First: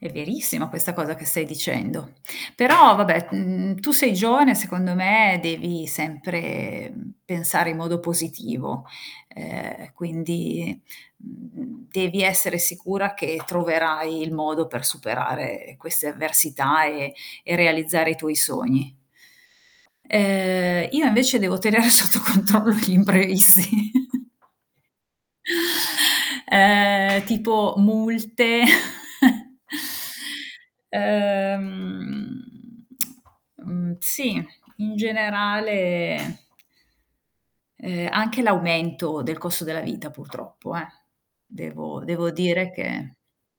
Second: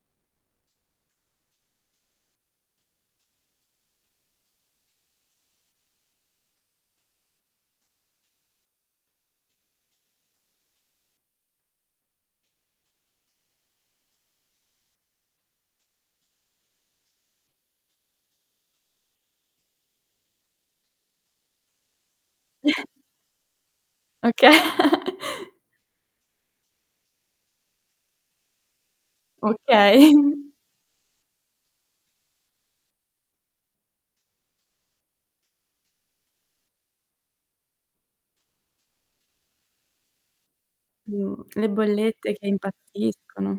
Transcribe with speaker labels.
Speaker 1: È verissima questa cosa che stai dicendo, però vabbè, mhmm, tu sei giovane, secondo me devi sempre, mhmm, pensare in modo positivo, ehm, quindi, mhmm, devi essere sicura che troverai il modo per superare queste avversità, ehm, e realizzare i tuoi sogni. Ehm, io invece devo tenere sotto controllo gli imprevisti.
Speaker 2: Oka
Speaker 1: Ehm, tipo multe.
Speaker 2: Okay.
Speaker 1: Ehm, mhmm, sì, in generale ehm, anche l'aumento del costo della vita purtroppo, eh,
Speaker 2: Mh, le
Speaker 1: devo devo
Speaker 2: bollette che
Speaker 1: dire che
Speaker 2: impazziscono.